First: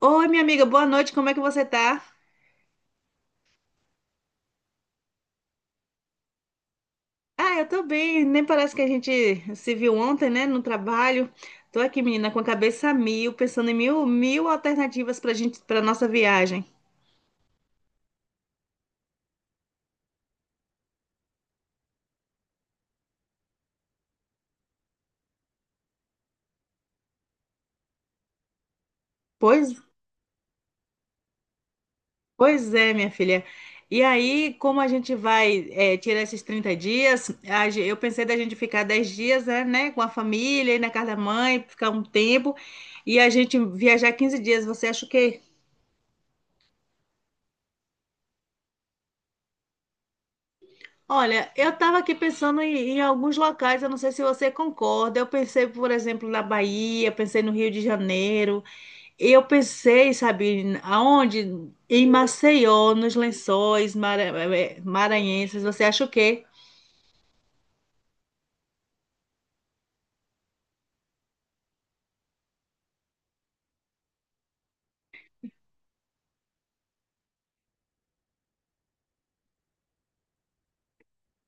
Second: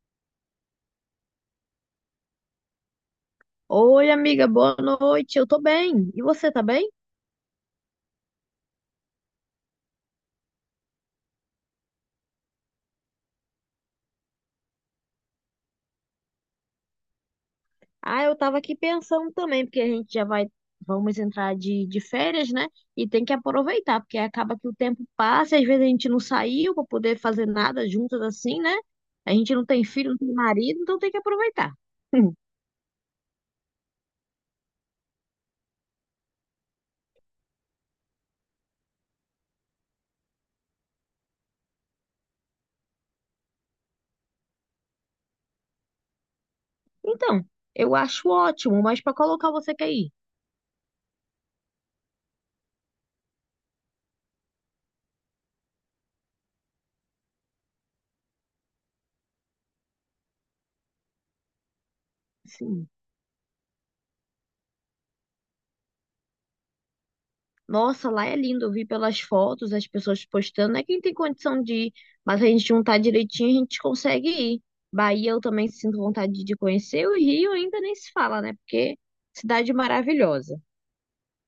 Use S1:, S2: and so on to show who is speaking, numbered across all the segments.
S1: Oi, minha amiga, boa noite, como é que você tá?
S2: Oi, amiga, boa noite. Eu tô bem. E você tá bem?
S1: Ah, eu tô bem, nem parece que a gente se viu ontem, né, no trabalho. Tô aqui, menina, com a cabeça a mil, pensando em mil alternativas pra gente, pra nossa viagem.
S2: Ah, eu tava aqui pensando também, porque a gente já vai, vamos entrar de férias, né? E tem que aproveitar, porque acaba que o tempo passa, e às vezes a gente não saiu pra poder fazer nada juntas assim, né? A gente não
S1: Pois,
S2: tem filho, não tem marido, então tem que aproveitar.
S1: pois é, minha filha. E aí, como a gente vai, tirar esses 30 dias, eu pensei da gente ficar 10 dias, né, com a família, ir na casa da mãe, ficar um tempo, e a gente viajar 15 dias, você acha o quê?
S2: Então, eu acho ótimo, mas pra colocar você quer ir?
S1: Olha, eu estava aqui pensando em alguns locais, eu não sei se você concorda. Eu pensei, por exemplo, na Bahia, pensei no Rio de Janeiro, eu pensei, sabe, aonde? Em
S2: Sim.
S1: Maceió, nos Lençóis Maranhenses. Você acha o quê?
S2: Nossa, lá é lindo. Eu vi pelas fotos, as pessoas postando. É quem tem condição de ir, mas a gente juntar direitinho, a gente consegue ir. Bahia, eu também sinto vontade de conhecer. O Rio ainda nem se fala, né? Porque cidade maravilhosa.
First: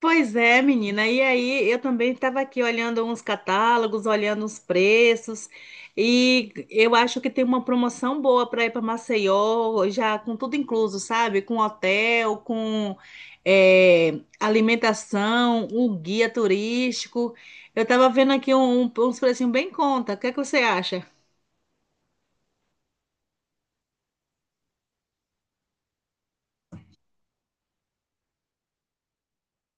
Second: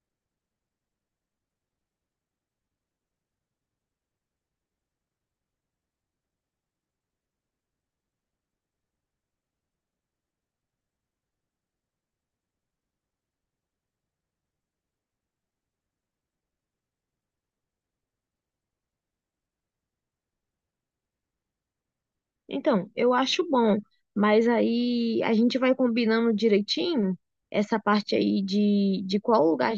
S1: Pois é, menina. E aí, eu também estava aqui olhando uns catálogos, olhando os preços, e eu acho que tem uma promoção boa para ir para Maceió, já com tudo incluso, sabe? Com hotel, com alimentação, o guia turístico. Eu estava vendo aqui uns precinhos bem em conta. O que é que você acha?
S2: Então, eu acho bom, mas aí a gente vai combinando direitinho essa parte aí de qual lugar a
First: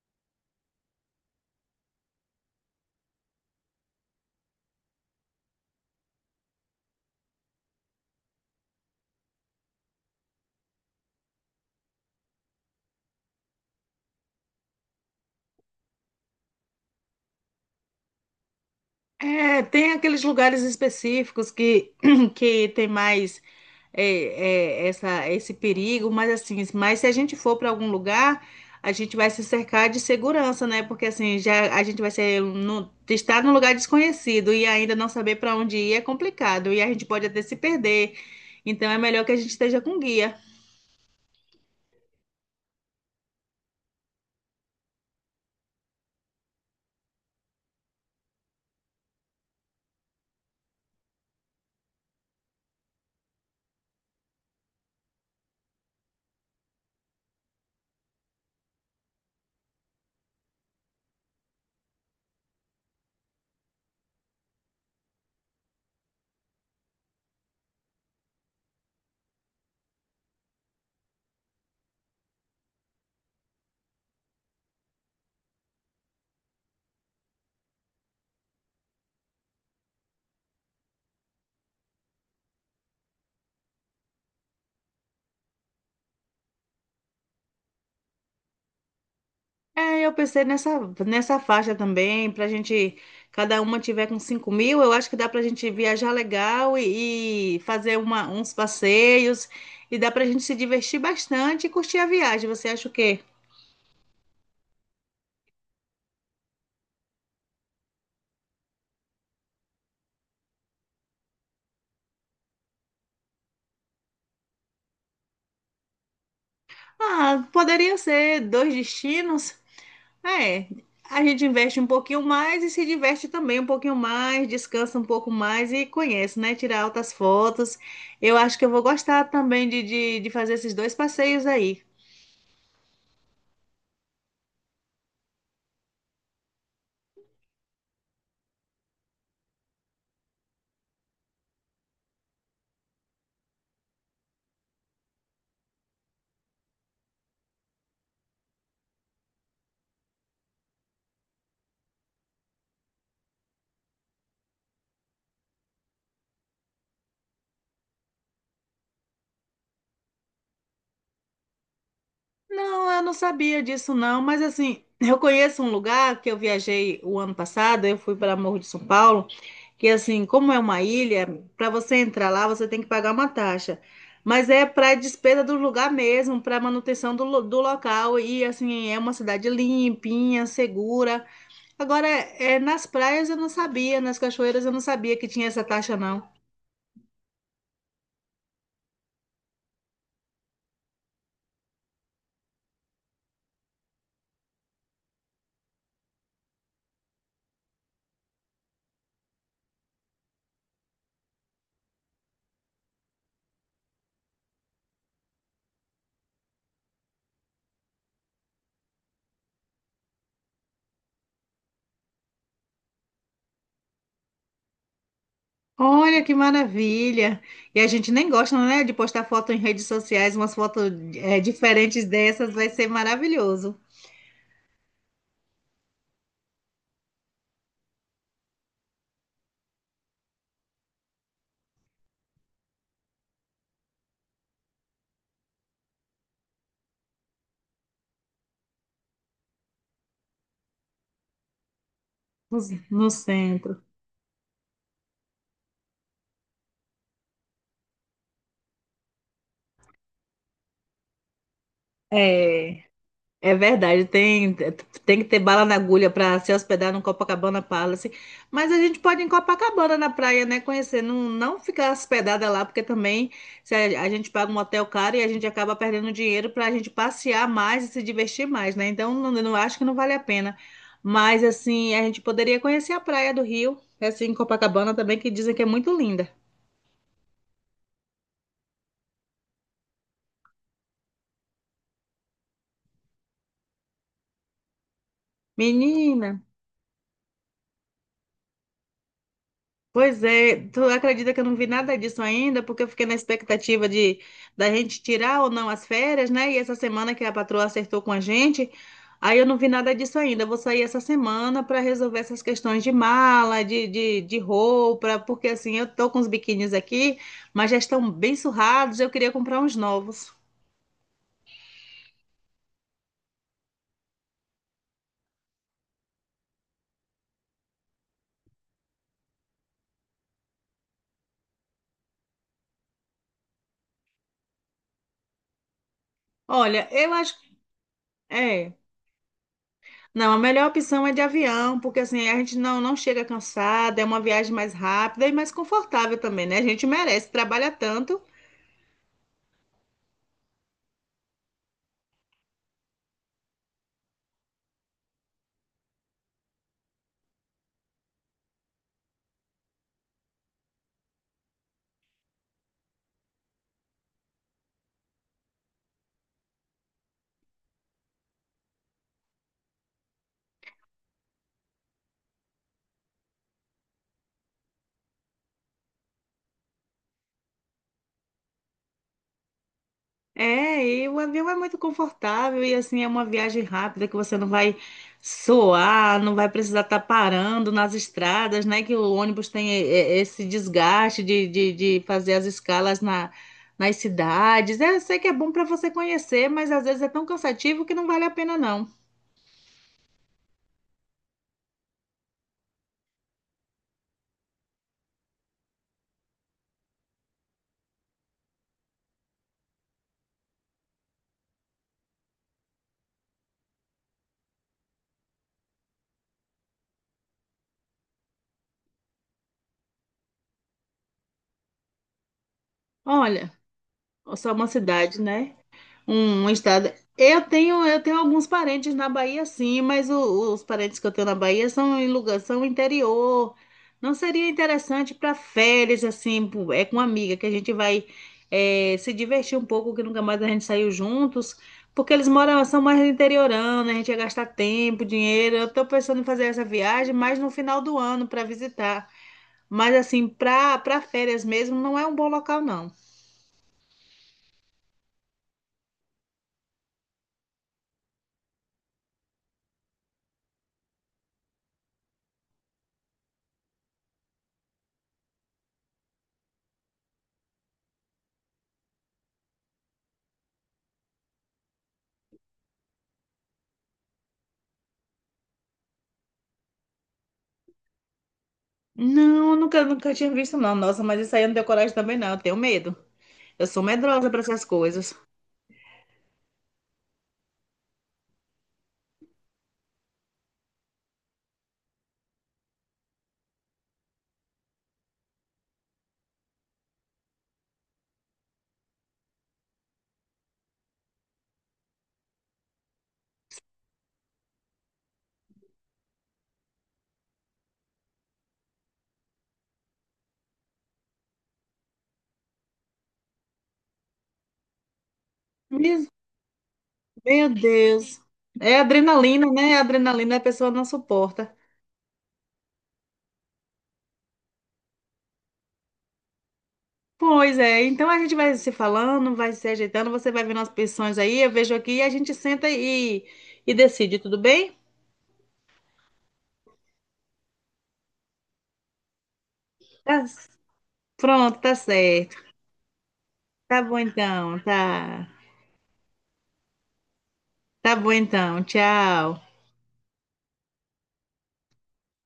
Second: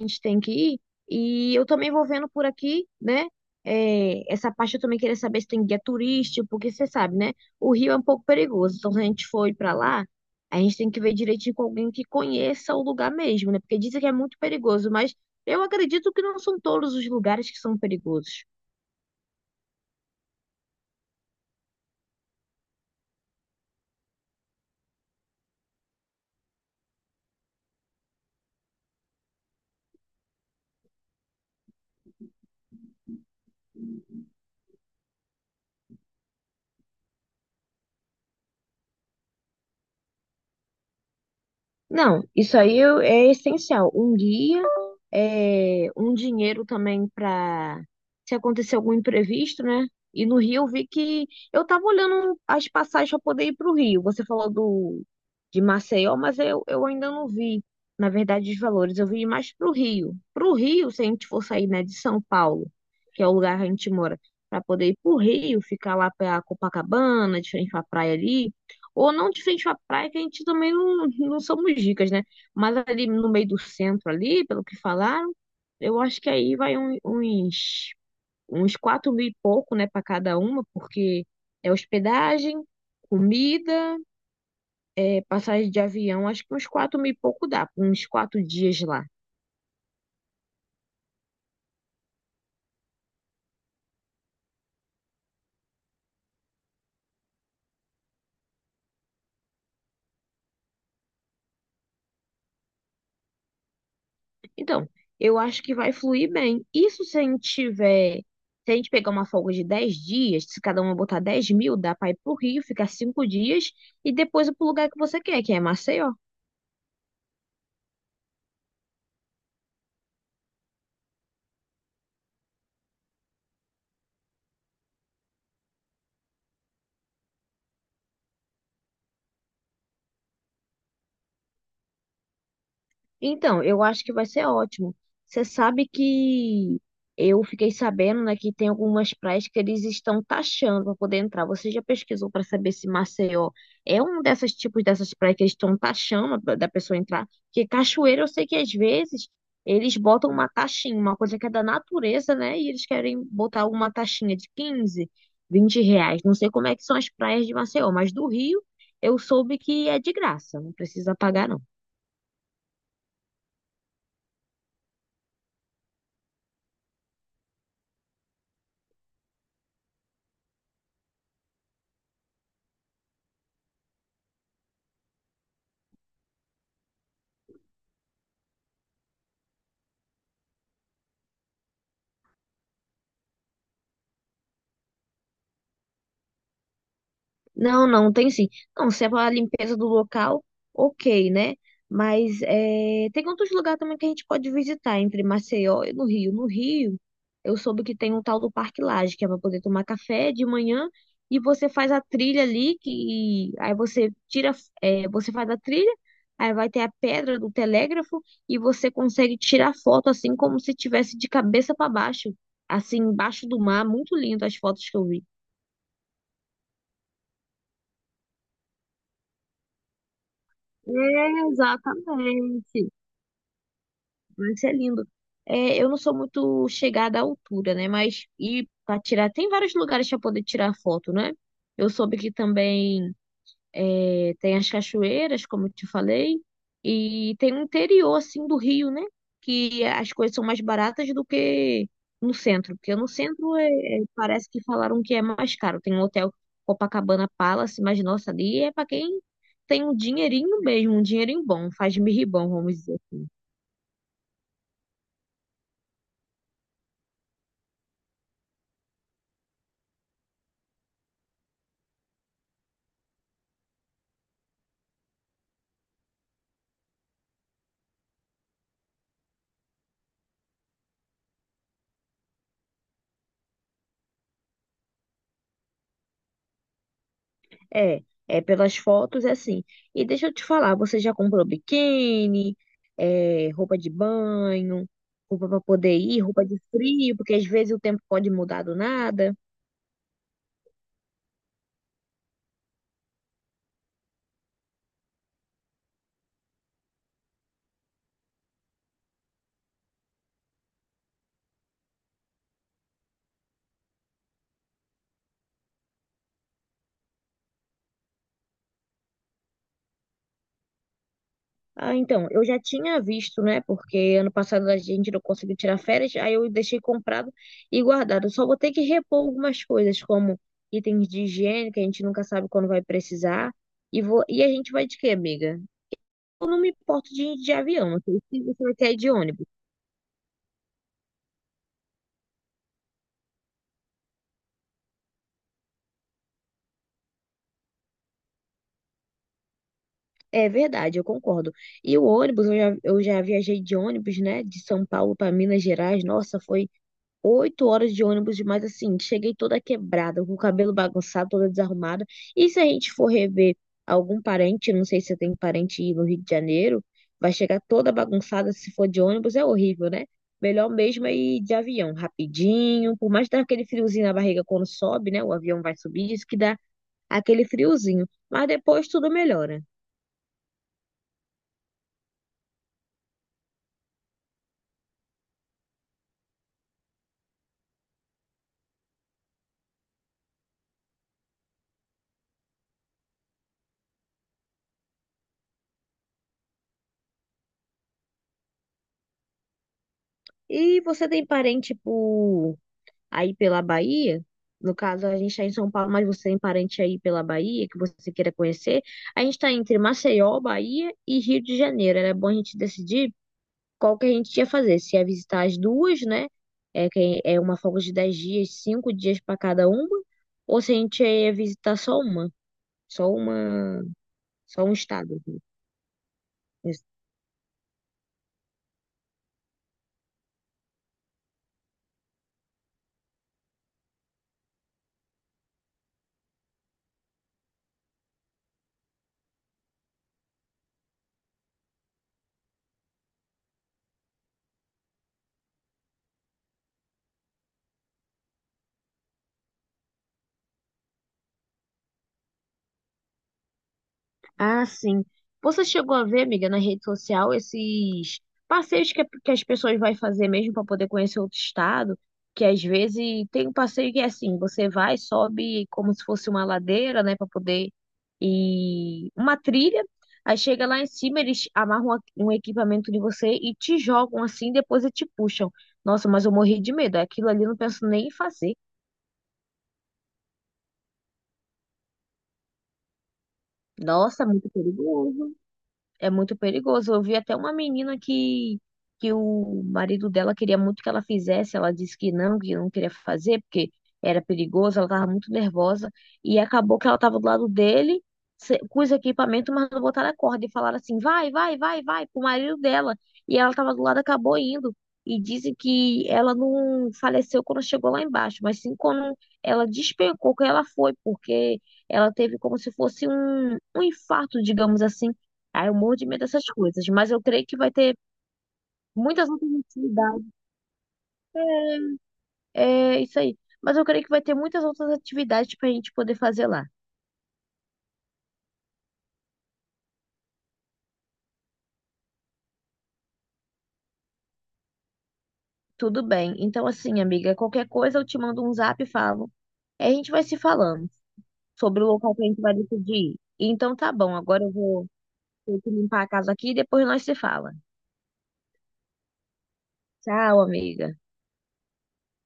S2: a gente tem que ir. E eu também vou vendo por aqui, né? É, essa parte eu também queria saber se tem guia turístico, porque você sabe, né? O Rio é um pouco perigoso. Então, se a gente for ir pra lá, a gente tem que ver direitinho com alguém que conheça o lugar mesmo, né? Porque dizem que é muito perigoso, mas eu acredito que não são todos os lugares que são perigosos.
S1: É, tem aqueles lugares específicos que, que tem mais é, essa, esse perigo, mas assim, mas se a gente for para algum lugar, a gente vai se cercar de segurança, né? Porque assim, já a gente vai ser no, estar num lugar desconhecido e ainda não saber para onde ir é complicado e a gente pode até se perder. Então é melhor que a gente esteja com guia.
S2: Não, isso aí é essencial. Um guia, é, um dinheiro também para se acontecer algum imprevisto, né? E no Rio eu vi que eu tava olhando as passagens para poder ir para o Rio. Você falou do de Maceió, mas eu ainda não vi, na verdade, os valores. Eu vi mais para o Rio. Para o Rio, se a gente for sair, né, de São Paulo, que é o lugar que a gente mora, para poder ir para o Rio, ficar lá para Copacabana, de frente para praia ali. Ou não de frente à praia, que a gente também não, não somos ricas, né? Mas ali no meio do centro, ali, pelo que falaram, eu acho que aí vai uns 4 mil e pouco, né, para cada uma, porque é hospedagem, comida, é passagem de avião, acho que uns 4 mil e pouco dá, uns quatro dias lá.
S1: É, eu pensei nessa faixa também, pra gente, cada uma tiver com 5 mil, eu acho que dá pra gente viajar legal e fazer uns passeios, e dá pra gente se divertir bastante e curtir a viagem. Você acha o quê?
S2: Então, eu acho que vai fluir bem. Isso se a gente tiver. Se a gente pegar uma folga de 10 dias, se cada uma botar 10 mil, dá pra ir pro Rio, ficar 5 dias e depois ir pro lugar que você quer, que é Maceió.
S1: Ah, poderia ser dois destinos. É, a gente investe um pouquinho mais e se diverte também um pouquinho mais, descansa um pouco mais e conhece, né? Tirar altas fotos. Eu acho que eu vou gostar também de fazer esses dois passeios aí.
S2: Então, eu acho que vai ser ótimo. Você sabe que eu fiquei sabendo, né, que tem algumas praias que eles estão taxando para poder entrar. Você já pesquisou para saber se Maceió é um desses tipos dessas praias que eles estão taxando da pessoa entrar? Porque cachoeira, eu sei que às vezes eles botam uma taxinha, uma coisa que é da natureza, né? E eles querem botar uma taxinha de 15, 20 reais. Não sei como é que são as praias de Maceió, mas do Rio eu soube que é de graça, não precisa pagar, não.
S1: Não, eu não sabia disso não, mas assim, eu conheço um lugar que eu viajei o ano passado, eu fui para Morro de São Paulo, que assim, como é uma ilha, para você entrar lá, você tem que pagar uma taxa. Mas é para despesa do lugar mesmo, para manutenção do local e assim, é uma cidade limpinha, segura. Agora, é, nas praias eu não sabia, nas cachoeiras eu não sabia que tinha essa taxa não.
S2: Não, não tem sim. Não, se é para limpeza do local, ok, né? Mas é, tem outros lugares também que a gente pode visitar, entre Maceió e no Rio. No Rio, eu soube que tem um tal do Parque Lage, que é para poder tomar café de manhã e você faz a trilha ali, que aí você tira, é, você faz a trilha, aí vai ter a pedra do telégrafo e você consegue tirar foto assim como se tivesse de cabeça para baixo, assim, embaixo do mar. Muito lindo as fotos que eu vi.
S1: Olha que maravilha! E a gente nem gosta, né, de postar foto em redes sociais, umas fotos
S2: É,
S1: diferentes dessas, vai
S2: exatamente.
S1: ser maravilhoso
S2: Vai ser lindo. É, eu não sou muito chegada à altura, né? Mas e para tirar, tem vários lugares para poder tirar foto, né? Eu soube que também é, tem as cachoeiras, como eu te falei, e tem o interior, assim, do Rio, né? Que as coisas são mais baratas do que no
S1: no,
S2: centro, porque no
S1: no
S2: centro
S1: centro.
S2: parece que falaram que é mais caro. Tem um hotel Copacabana Palace, mas nossa, ali é para quem tem um dinheirinho mesmo, um dinheirinho bom, faz mirribão, vamos
S1: É.
S2: dizer.
S1: É verdade, tem que ter bala na agulha para se hospedar no Copacabana Palace. Mas a gente pode ir em Copacabana na praia, né? Conhecer, não ficar hospedada lá, porque também se a gente paga um hotel caro e a gente acaba perdendo dinheiro para a gente passear mais e se divertir mais, né? Então, não acho que não vale a pena. Mas, assim, a gente poderia conhecer a praia do Rio, assim, em Copacabana também, que dizem que é muito linda.
S2: É, é pelas fotos é assim. E deixa eu te falar, você já comprou biquíni, é, roupa de banho, roupa para poder ir,
S1: Menina.
S2: roupa de frio, porque às vezes o tempo pode mudar do nada.
S1: Pois é, tu acredita que eu não vi nada disso ainda, porque eu fiquei na expectativa de da gente tirar ou não as férias, né? E essa semana que a patroa acertou com a gente, aí eu não vi nada disso ainda. Eu vou sair essa semana para resolver essas questões de mala, de roupa, porque assim, eu tô com os biquínis aqui, mas já estão bem surrados, eu queria comprar uns novos.
S2: Ah, então, eu já tinha visto, né? Porque ano passado a gente não conseguiu tirar férias, aí eu deixei comprado e guardado. Só vou ter que repor algumas coisas, como itens de higiene, que a gente nunca sabe quando vai precisar. E, vou, e a gente vai de quê, amiga? Eu não me
S1: Olha,
S2: importo
S1: eu acho,
S2: de avião, não sei se você
S1: é,
S2: vai querer ir de ônibus.
S1: Não, a melhor opção é de avião, porque assim a gente não chega cansada, é uma viagem mais rápida e mais confortável também, né? A gente merece, trabalha tanto.
S2: É verdade, eu concordo. E o ônibus, eu já viajei de ônibus, né, de São Paulo para Minas Gerais. Nossa, foi 8 horas de ônibus, mas assim, cheguei toda quebrada, com o cabelo bagunçado, toda desarrumada. E se a gente for rever algum parente, não sei se você tem parente aí no Rio de Janeiro, vai chegar toda bagunçada se for de ônibus, é horrível, né? Melhor mesmo é ir de avião, rapidinho, por mais que dá aquele friozinho na barriga quando sobe, né? O avião vai subir, isso que dá aquele friozinho. Mas depois tudo melhora.
S1: É, e o avião é muito confortável e assim é uma viagem rápida que você não vai suar, não vai precisar estar parando nas estradas, né? Que o ônibus tem esse desgaste de fazer as escalas nas cidades. É, eu sei que é bom para você conhecer, mas às vezes é tão cansativo que não vale a pena, não.
S2: E você tem parente por aí pela Bahia? No caso, a gente está em São Paulo, mas você tem parente aí pela Bahia que você queira conhecer? A gente está entre Maceió, Bahia e Rio de Janeiro. Era bom a gente decidir qual que a gente ia fazer. Se ia visitar as duas, né? É, que é uma folga de 10 dias, 5 dias para cada uma. Ou se a gente ia visitar só
S1: Olha,
S2: uma,
S1: só
S2: só
S1: uma
S2: um estado.
S1: cidade,
S2: Assim,
S1: né? Um estado. Eu tenho alguns parentes na Bahia, sim, mas os parentes que eu tenho na Bahia são em lugar, são interior. Não seria interessante para férias, assim, é com uma amiga que a gente vai se divertir um pouco, que nunca mais a gente saiu juntos, porque eles moram, são mais interiorando, a gente ia gastar tempo, dinheiro. Eu tô pensando em fazer essa viagem mais no final do ano para visitar. Mas assim, para para férias mesmo, não é um bom local, não.
S2: ah, sim. Você chegou a ver, amiga, na rede social esses passeios que as pessoas vão fazer mesmo para poder conhecer outro estado? Que às vezes tem um passeio que é assim, você vai, sobe como se fosse uma ladeira, né, para poder ir uma trilha. Aí chega lá em cima, eles amarram um equipamento de você e te jogam assim, depois e te puxam. Nossa, mas eu morri de medo. Aquilo ali eu não penso nem em fazer.
S1: Não, nunca tinha visto, não. Nossa, mas isso aí eu não tenho coragem também, não. Eu tenho medo. Eu sou
S2: Nossa,
S1: medrosa para
S2: muito
S1: essas coisas.
S2: perigoso. É muito perigoso. Eu vi até uma menina que o marido dela queria muito que ela fizesse, ela disse que não queria fazer, porque era perigoso, ela estava muito nervosa, e acabou que ela estava do lado dele, com os equipamentos, mas não botaram a corda, e falaram assim, vai, vai, vai, vai, pro marido dela, e ela estava do lado, acabou indo. E dizem que ela não faleceu quando chegou lá embaixo, mas sim quando ela despencou que ela foi, porque ela teve como se fosse um infarto, digamos assim, ah, eu morro de
S1: Meu
S2: medo dessas coisas, mas eu creio
S1: Meu
S2: que vai ter
S1: Deus. É
S2: muitas outras
S1: adrenalina, né? A
S2: atividades.
S1: Adrenalina a pessoa não suporta.
S2: É isso aí. Mas eu creio que vai ter muitas outras atividades pra gente poder fazer lá.
S1: Pois é, então a gente vai se falando, vai se ajeitando, você vai vendo as pensões aí, eu vejo aqui e a gente senta e decide, tudo bem?
S2: Tudo bem. Então, assim, amiga, qualquer coisa eu te mando um zap e falo. Aí a gente vai
S1: Tá,
S2: se falando
S1: pronto, tá
S2: sobre o local que a
S1: certo.
S2: gente vai decidir ir. Então
S1: Tá
S2: tá
S1: bom
S2: bom, agora eu
S1: então,
S2: vou
S1: tá.
S2: ter que limpar a casa aqui e depois nós se fala.
S1: Tá bom então, tchau.
S2: Tchau, amiga.